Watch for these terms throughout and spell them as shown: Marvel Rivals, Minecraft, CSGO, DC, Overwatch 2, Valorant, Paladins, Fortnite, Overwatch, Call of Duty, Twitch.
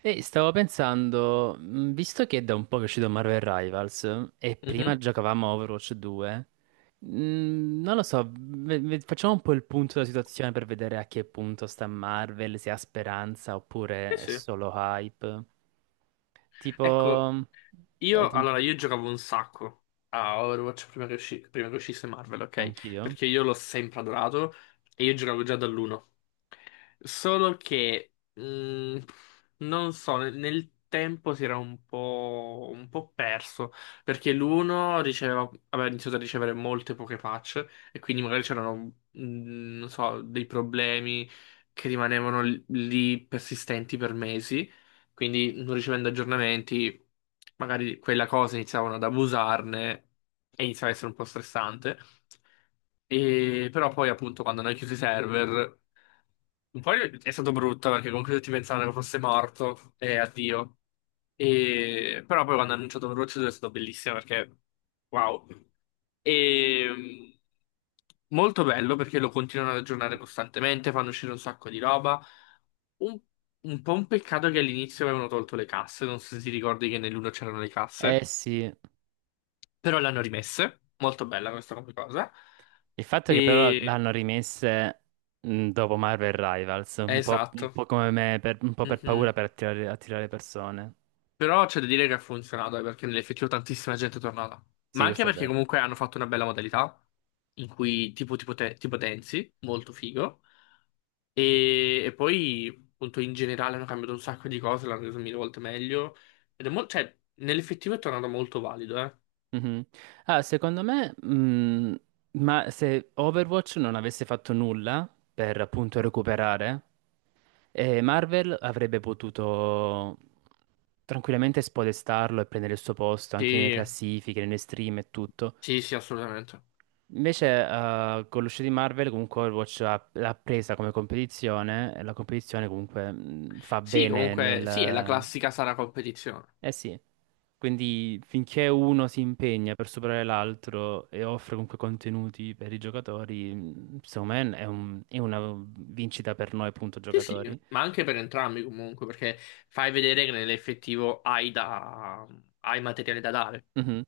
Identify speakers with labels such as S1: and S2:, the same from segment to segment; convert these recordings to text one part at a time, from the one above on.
S1: E stavo pensando, visto che è da un po' che è uscito Marvel Rivals e prima
S2: Mhm.
S1: giocavamo a Overwatch 2, non lo so, facciamo un po' il punto della situazione per vedere a che punto sta Marvel, se ha speranza
S2: Sì,
S1: oppure è
S2: sì.
S1: solo hype. Tipo,
S2: Ecco,
S1: eh,
S2: io
S1: ti-
S2: allora io giocavo un sacco a Overwatch prima che, prima che uscisse Marvel, ok?
S1: anch'io.
S2: Perché io l'ho sempre adorato e io giocavo già dall'uno. Solo che, mm, non so, nel, nel tempo si era un po' perso, perché l'uno riceveva, aveva iniziato a ricevere molte poche patch, e quindi magari c'erano, non so, dei problemi che rimanevano lì persistenti per mesi, quindi non ricevendo aggiornamenti, magari quella cosa iniziavano ad abusarne e iniziava a essere un po' stressante. E però poi appunto quando hanno chiuso i server poi è stato brutto perché comunque tutti pensavano che fosse morto e addio. Però poi quando hanno annunciato Overwatch 2 è stato bellissimo perché wow. E... mh, Molto bello perché lo continuano ad aggiornare costantemente, fanno uscire un sacco di roba. Un, un po' un peccato che all'inizio avevano tolto le casse, non so se ti ricordi che nell'uno c'erano le casse,
S1: Eh sì,
S2: però le hanno rimesse. Molto bella questa come cosa.
S1: il fatto è che però
S2: E...
S1: l'hanno rimesse dopo Marvel Rivals, un
S2: Esatto.
S1: po' come me, un po' per paura
S2: Mhm.
S1: per attirare persone.
S2: Però c'è da dire che ha funzionato, perché nell'effettivo tantissima gente è tornata. Ma
S1: Sì,
S2: anche
S1: questo è
S2: perché
S1: vero.
S2: comunque hanno fatto una bella modalità, in cui tipo ti potenzi, molto figo. E poi, appunto, in generale hanno cambiato un sacco di cose, l'hanno reso mille volte meglio. Ed è molto, cioè, nell'effettivo è tornato molto valido, eh.
S1: Mhm. Ah, secondo me, ma se Overwatch non avesse fatto nulla per appunto recuperare, Marvel avrebbe potuto tranquillamente spodestarlo e prendere il suo posto anche nelle
S2: Sì,
S1: classifiche, nelle stream e tutto.
S2: sì, sì, assolutamente.
S1: Invece, con l'uscita di Marvel, comunque Overwatch l'ha presa come competizione e la competizione comunque fa
S2: Sì,
S1: bene nel,
S2: comunque, sì, è la classica sana competizione.
S1: eh sì, quindi finché uno si impegna per superare l'altro e offre comunque contenuti per i giocatori, secondo me è è una vincita per noi, appunto,
S2: Sì, sì,
S1: giocatori.
S2: ma anche per entrambi comunque, perché fai vedere che nell'effettivo hai materiale da dare.
S1: Mhm.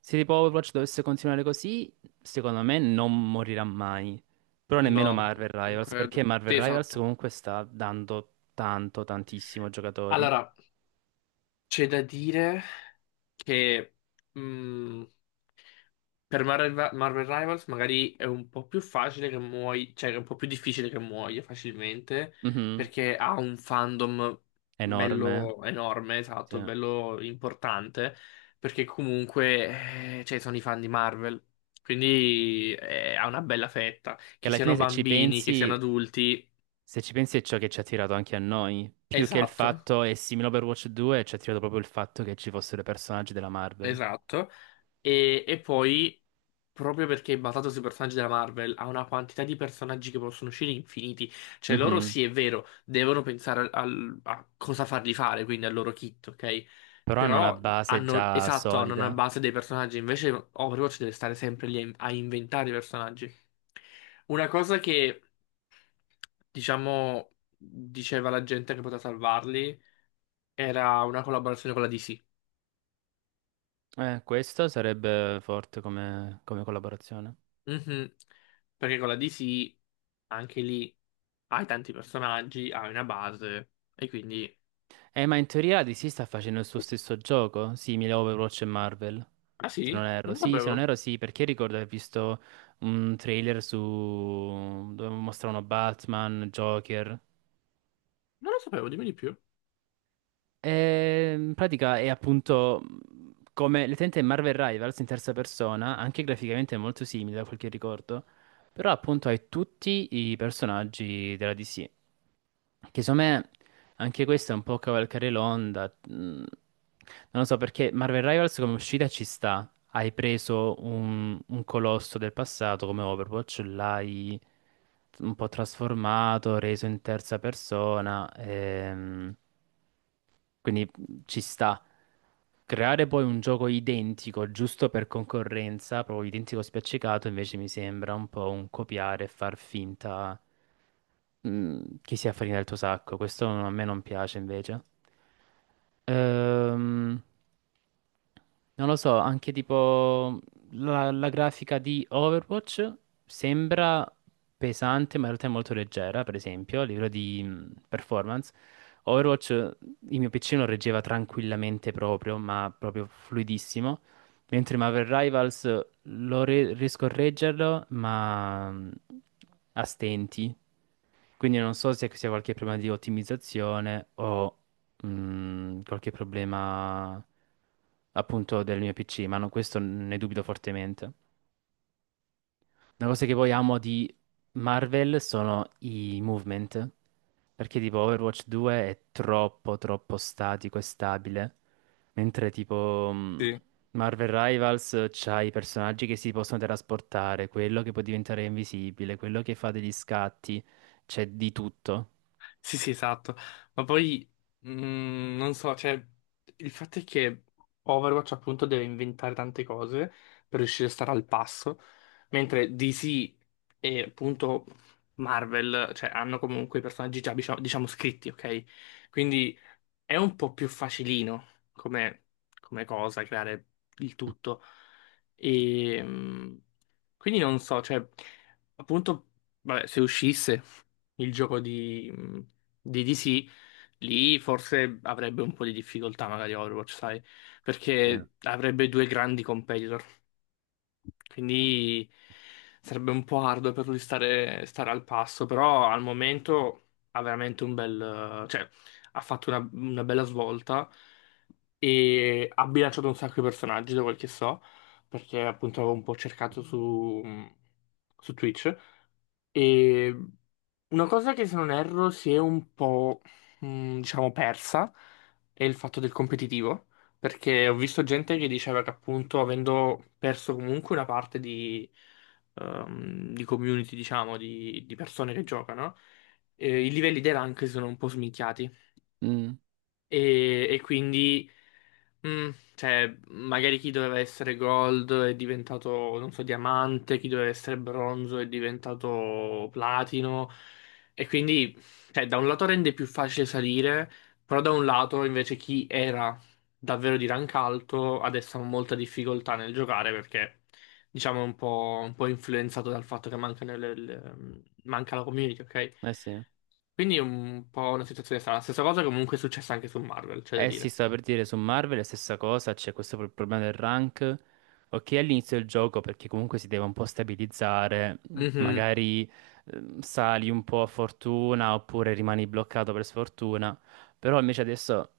S1: Se tipo Overwatch dovesse continuare così, secondo me non morirà mai. Però nemmeno
S2: No,
S1: Marvel
S2: non
S1: Rivals, perché
S2: credo.
S1: Marvel
S2: Sì,
S1: Rivals
S2: esatto.
S1: comunque sta dando tanto, tantissimo ai giocatori.
S2: Allora, c'è da dire che mh, per Marvel Rivals magari è un po' più facile che muoia, cioè è un po' più difficile che muoia facilmente,
S1: Mhm.
S2: perché ha un fandom
S1: Enorme.
S2: bello enorme, esatto,
S1: Sì.
S2: bello importante, perché comunque cioè, sono i fan di Marvel, quindi ha una bella fetta,
S1: Che
S2: che
S1: alla
S2: siano
S1: fine se ci
S2: bambini, che
S1: pensi
S2: siano adulti,
S1: Se ci pensi è ciò che ci ha attirato anche a noi, più che il
S2: esatto.
S1: fatto, è simile a Overwatch 2, ci ha attirato proprio il fatto che ci fossero i personaggi della Marvel.
S2: Esatto. E poi, proprio perché è basato sui personaggi della Marvel, ha una quantità di personaggi che possono uscire infiniti. Cioè, loro
S1: Mhm.
S2: sì, è vero, devono pensare a cosa farli fare, quindi al loro kit, ok?
S1: Però hanno una
S2: Però
S1: base
S2: hanno,
S1: già
S2: esatto, hanno una
S1: solida.
S2: base dei personaggi. Invece, Overwatch deve stare sempre lì a inventare i personaggi. Una cosa che, diciamo, diceva la gente che poteva salvarli era una collaborazione con la DC.
S1: Questo sarebbe forte come, come collaborazione.
S2: Mhm. Perché con la DC anche lì hai tanti personaggi, hai una base e quindi...
S1: Ma in teoria la DC sta facendo il suo stesso gioco, simile a Overwatch e Marvel.
S2: Ah
S1: Se
S2: sì?
S1: non erro,
S2: Non lo
S1: sì, se non
S2: sapevo.
S1: erro sì, perché ricordo di aver visto un trailer su dove mostravano Batman, Joker.
S2: Non lo sapevo, dimmi di più.
S1: In pratica è appunto come l'utente Marvel Rivals in terza persona, anche graficamente è molto simile da quel che ricordo, però appunto hai tutti i personaggi della DC, che secondo me anche questo è un po' cavalcare l'onda, non lo so perché Marvel Rivals come uscita ci sta, hai preso un colosso del passato come Overwatch, l'hai un po' trasformato, reso in terza persona. Quindi ci sta. Creare poi un gioco identico, giusto per concorrenza, proprio identico spiaccicato, invece mi sembra un po' un copiare e far finta chi si affarina del tuo sacco, questo a me non piace invece. Ehm, non lo so, anche tipo la grafica di Overwatch sembra pesante, ma in realtà è molto leggera, per esempio, a livello di performance. Overwatch, il mio PC lo reggeva tranquillamente proprio, ma proprio fluidissimo. Mentre Marvel Rivals riesco a reggerlo, ma a stenti. Quindi non so se sia qualche problema di ottimizzazione o qualche problema appunto del mio PC, ma questo ne dubito fortemente. Una cosa che poi amo di Marvel sono i movement, perché tipo Overwatch 2 è troppo statico e stabile, mentre tipo Marvel Rivals c'ha i personaggi che si possono trasportare, quello che può diventare invisibile, quello che fa degli scatti, c'è di tutto.
S2: Sì, sì, esatto. Ma poi, non so, cioè, il fatto è che Overwatch appunto deve inventare tante cose per riuscire a stare al passo, mentre DC e appunto Marvel, cioè, hanno comunque i personaggi già, diciamo scritti, ok? Quindi è un po' più facilino come, come cosa creare il tutto. E, quindi non so, cioè, appunto, vabbè, se uscisse il gioco di DC, lì forse avrebbe un po' di difficoltà magari Overwatch, sai,
S1: Eh,
S2: perché avrebbe due grandi competitor. Quindi sarebbe un po' arduo per lui stare al passo, però al momento ha veramente cioè ha fatto una bella svolta e ha bilanciato un sacco di personaggi, da quel che so, perché appunto avevo un po' cercato su Twitch e una cosa che se non erro si è un po', diciamo, persa è il fatto del competitivo, perché ho visto gente che diceva che appunto avendo perso comunque una parte di community, diciamo, di persone che giocano, i livelli dei rank sono un po' sminchiati.
S1: Mm,
S2: E quindi, mm, cioè, magari chi doveva essere gold è diventato, non so, diamante, chi doveva essere bronzo è diventato platino. E quindi, cioè, da un lato rende più facile salire, però da un lato invece chi era davvero di rank alto adesso ha molta difficoltà nel giocare perché, diciamo, è un po' influenzato dal fatto che manca la community, ok?
S1: eh sì.
S2: Quindi è un po' una situazione strana. Stessa cosa comunque è successa anche su Marvel, c'è da
S1: Eh sì,
S2: dire.
S1: stavo per dire su Marvel è la stessa cosa, c'è questo problema del rank. Ok, all'inizio del gioco perché comunque si deve un po' stabilizzare,
S2: Mhm,
S1: magari sali un po' a fortuna oppure rimani bloccato per sfortuna, però invece adesso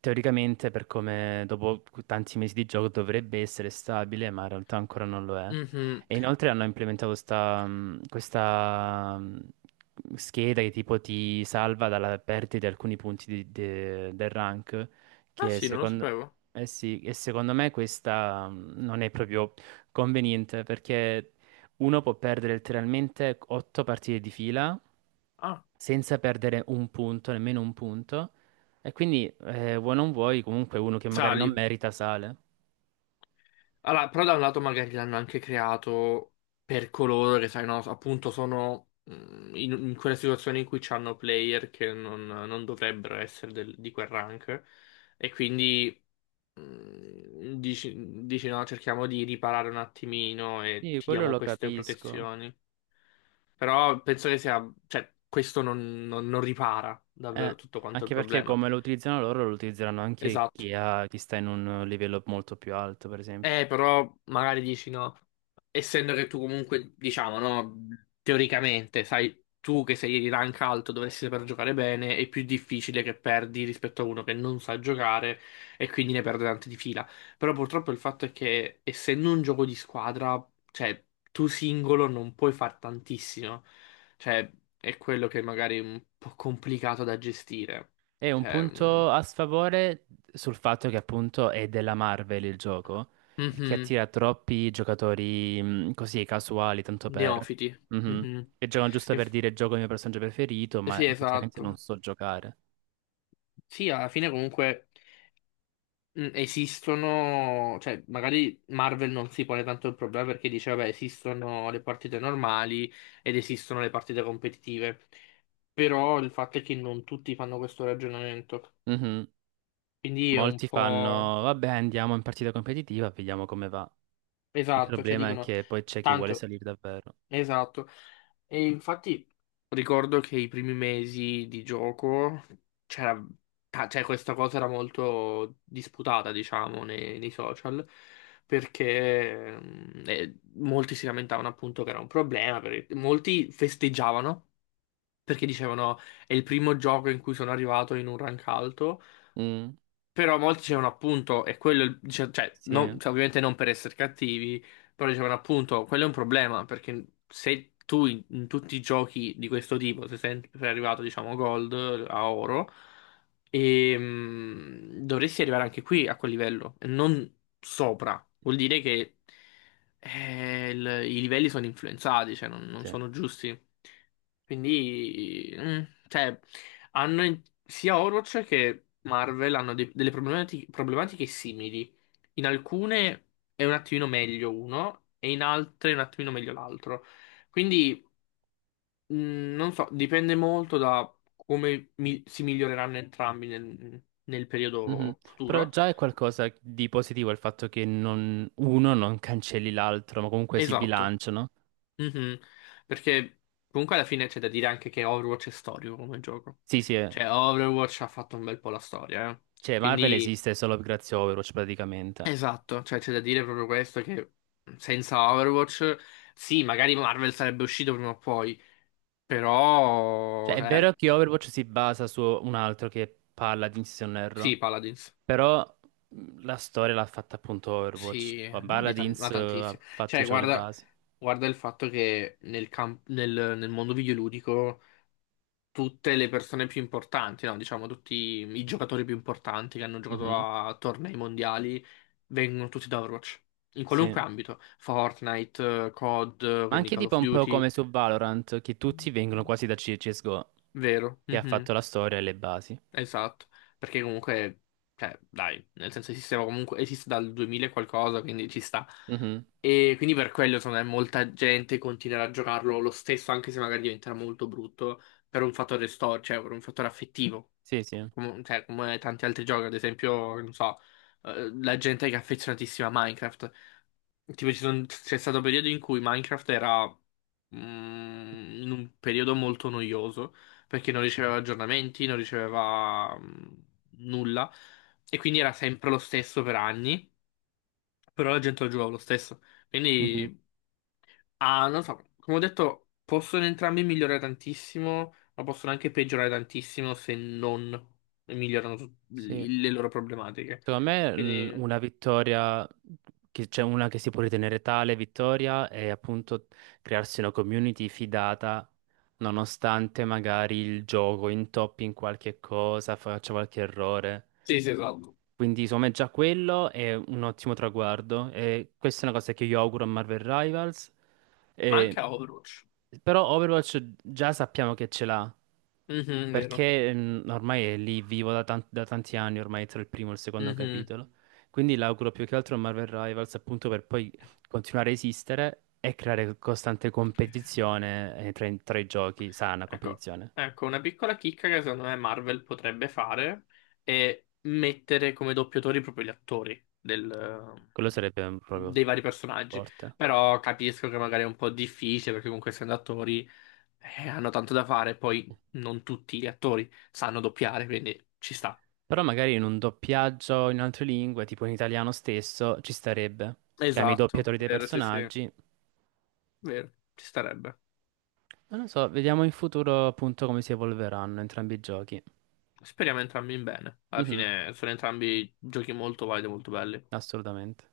S1: teoricamente per come dopo tanti mesi di gioco dovrebbe essere stabile, ma in realtà ancora non lo è.
S2: mhm.
S1: E inoltre hanno implementato questa scheda che tipo ti salva dalla perdita di alcuni punti del rank,
S2: Ah
S1: che
S2: sì, non lo
S1: secondo,
S2: sapevo.
S1: eh sì, e secondo me questa non è proprio conveniente perché uno può perdere letteralmente 8 partite di fila
S2: Ah,
S1: senza perdere un punto, nemmeno un punto, e quindi vuoi non vuoi comunque uno che magari non
S2: sali.
S1: merita sale.
S2: Allora, però da un lato magari l'hanno anche creato per coloro che, sai, no, appunto sono in quelle situazioni in cui c'hanno player che non dovrebbero essere di quel rank. E quindi dici no, cerchiamo di riparare un attimino e
S1: Sì,
S2: ti
S1: quello
S2: diamo
S1: lo
S2: queste
S1: capisco.
S2: protezioni. Però penso che sia, cioè, questo non ripara
S1: Eh,
S2: davvero tutto quanto il
S1: anche perché
S2: problema.
S1: come lo utilizzano loro, lo utilizzeranno anche
S2: Esatto.
S1: chi chi sta in un livello molto più alto, per esempio.
S2: Però magari dici no, essendo che tu comunque, diciamo, no, teoricamente, sai, tu che sei di rank alto dovresti saper giocare bene, è più difficile che perdi rispetto a uno che non sa giocare e quindi ne perde tante di fila. Però purtroppo il fatto è che essendo un gioco di squadra, cioè, tu singolo non puoi far tantissimo. Cioè, è quello che magari è un po' complicato da gestire.
S1: E un
S2: Cioè,
S1: punto a sfavore sul fatto che appunto è della Marvel il gioco e che
S2: mhm,
S1: attira troppi giocatori così casuali, tanto per...
S2: neofiti.
S1: Mhm.
S2: Mhm.
S1: Che giocano giusto per dire gioco il mio personaggio preferito, ma
S2: Sì,
S1: effettivamente non
S2: esatto.
S1: so giocare.
S2: Sì, alla fine comunque esistono, cioè magari Marvel non si pone tanto il problema perché dice, vabbè, esistono le partite normali ed esistono le partite competitive, però il fatto è che non tutti fanno questo ragionamento,
S1: Mhm.
S2: quindi è un
S1: Molti
S2: po'.
S1: fanno, vabbè, andiamo in partita competitiva, vediamo come va. Il
S2: Esatto, cioè
S1: problema è
S2: dicono,
S1: che poi c'è chi vuole
S2: tanto,
S1: salire davvero.
S2: esatto. E infatti ricordo che i primi mesi di gioco c'era, cioè questa cosa era molto disputata, diciamo, nei, nei social, perché molti si lamentavano appunto che era un problema, perché molti festeggiavano perché dicevano è il primo gioco in cui sono arrivato in un rank alto,
S1: Mm,
S2: però molti dicevano appunto, e quello, è cioè,
S1: sì.
S2: cioè, ovviamente non per essere cattivi, però dicevano appunto, quello è un problema, perché se tu in tutti i giochi di questo tipo se sei sempre arrivato, diciamo, gold a oro, dovresti arrivare anche qui a quel livello, e non sopra. Vuol dire che i livelli sono influenzati, cioè non, non
S1: Sì.
S2: sono giusti. Quindi, cioè, hanno sia Overwatch che Marvel hanno delle problematiche, simili. In alcune è un attimino meglio uno, e in altre è un attimino meglio l'altro. Quindi, mh, non so, dipende molto da come si miglioreranno entrambi nel, nel
S1: Mhm.
S2: periodo
S1: Però
S2: futuro.
S1: già è qualcosa di positivo il fatto che uno non cancelli l'altro, ma comunque si
S2: Esatto.
S1: bilanciano.
S2: Mhm. Perché comunque alla fine c'è da dire anche che Overwatch è storico come gioco.
S1: Sì, sì, eh.
S2: Cioè, Overwatch ha fatto un bel po' la storia, eh.
S1: Cioè Marvel
S2: Quindi
S1: esiste solo grazie a Overwatch praticamente.
S2: esatto, cioè c'è da dire proprio questo che senza Overwatch, sì, magari Marvel sarebbe uscito prima o poi, però,
S1: Cioè è
S2: cioè,
S1: vero che Overwatch si basa su un altro che parla di Inz
S2: sì,
S1: Erro,
S2: Paladins,
S1: però la storia l'ha fatta appunto Overwatch.
S2: sì, ma, ma
S1: Paladins ha
S2: tantissimo.
S1: fatto,
S2: Cioè,
S1: diciamo, le
S2: guarda,
S1: basi.
S2: guarda il fatto che nel mondo videoludico tutte le persone più importanti, no, diciamo tutti i giocatori più importanti che hanno giocato
S1: Mhm.
S2: a tornei mondiali vengono tutti da Overwatch, in
S1: Sì.
S2: qualunque
S1: Ma
S2: ambito, Fortnite, COD, quindi
S1: anche
S2: Call
S1: tipo
S2: of
S1: un po'
S2: Duty.
S1: come su Valorant, che tutti vengono quasi da CSGO,
S2: Vero,
S1: che ha
S2: mhm.
S1: fatto la storia e le basi.
S2: Esatto, perché comunque, cioè, dai, nel senso il sistema comunque esiste dal 2000 e qualcosa, quindi ci sta.
S1: Mhm.
S2: E quindi per quello, secondo me, molta gente continuerà a giocarlo lo stesso, anche se magari diventerà molto brutto, per un fattore storico, cioè per un fattore affettivo,
S1: Sì, sì.
S2: come, cioè, come tanti altri giochi, ad esempio, non so, la gente che è affezionatissima a Minecraft. Tipo, c'è stato un periodo in cui Minecraft era in un periodo molto noioso perché non riceveva aggiornamenti, non riceveva nulla e quindi era sempre lo stesso per anni, però la gente lo giocava lo stesso.
S1: Mhm.
S2: Quindi, ah, non so, come ho detto, possono entrambi migliorare tantissimo, ma possono anche peggiorare tantissimo se non migliorano
S1: Sì.
S2: le loro problematiche.
S1: Secondo me
S2: Quindi,
S1: una vittoria, che c'è una che si può ritenere tale vittoria, è appunto crearsi una community fidata, nonostante magari il gioco intoppi in qualche cosa, faccia qualche errore.
S2: sì, sì, esatto.
S1: Quindi secondo me già quello è un ottimo traguardo e questa è una cosa che io auguro a Marvel Rivals.
S2: Ma anche
S1: E-
S2: a Overwatch.
S1: Però Overwatch già sappiamo che ce l'ha,
S2: Mhm, vero.
S1: perché ormai è lì vivo da tanti anni, ormai tra il primo e il secondo
S2: Mhm.
S1: capitolo. Quindi l'auguro più che altro a Marvel Rivals appunto per poi continuare a esistere e creare costante competizione tra i giochi, sana
S2: Ecco,
S1: competizione.
S2: ecco, una piccola chicca che secondo me Marvel potrebbe fare è mettere come doppiatori proprio gli attori
S1: Quello sarebbe
S2: dei
S1: proprio
S2: vari personaggi.
S1: forte.
S2: Però capisco che magari è un po' difficile perché comunque essendo attori hanno tanto da fare, poi non tutti gli attori sanno doppiare, quindi ci sta.
S1: Però magari in un doppiaggio in altre lingue, tipo in italiano stesso, ci starebbe. Chiami i
S2: Esatto,
S1: doppiatori dei
S2: vero, sì, sì,
S1: personaggi.
S2: vero, ci starebbe.
S1: Non lo so, vediamo in futuro appunto come si evolveranno entrambi i giochi.
S2: Speriamo entrambi in bene. Alla
S1: Mhm,
S2: fine sono entrambi giochi molto validi, e molto belli.
S1: assolutamente.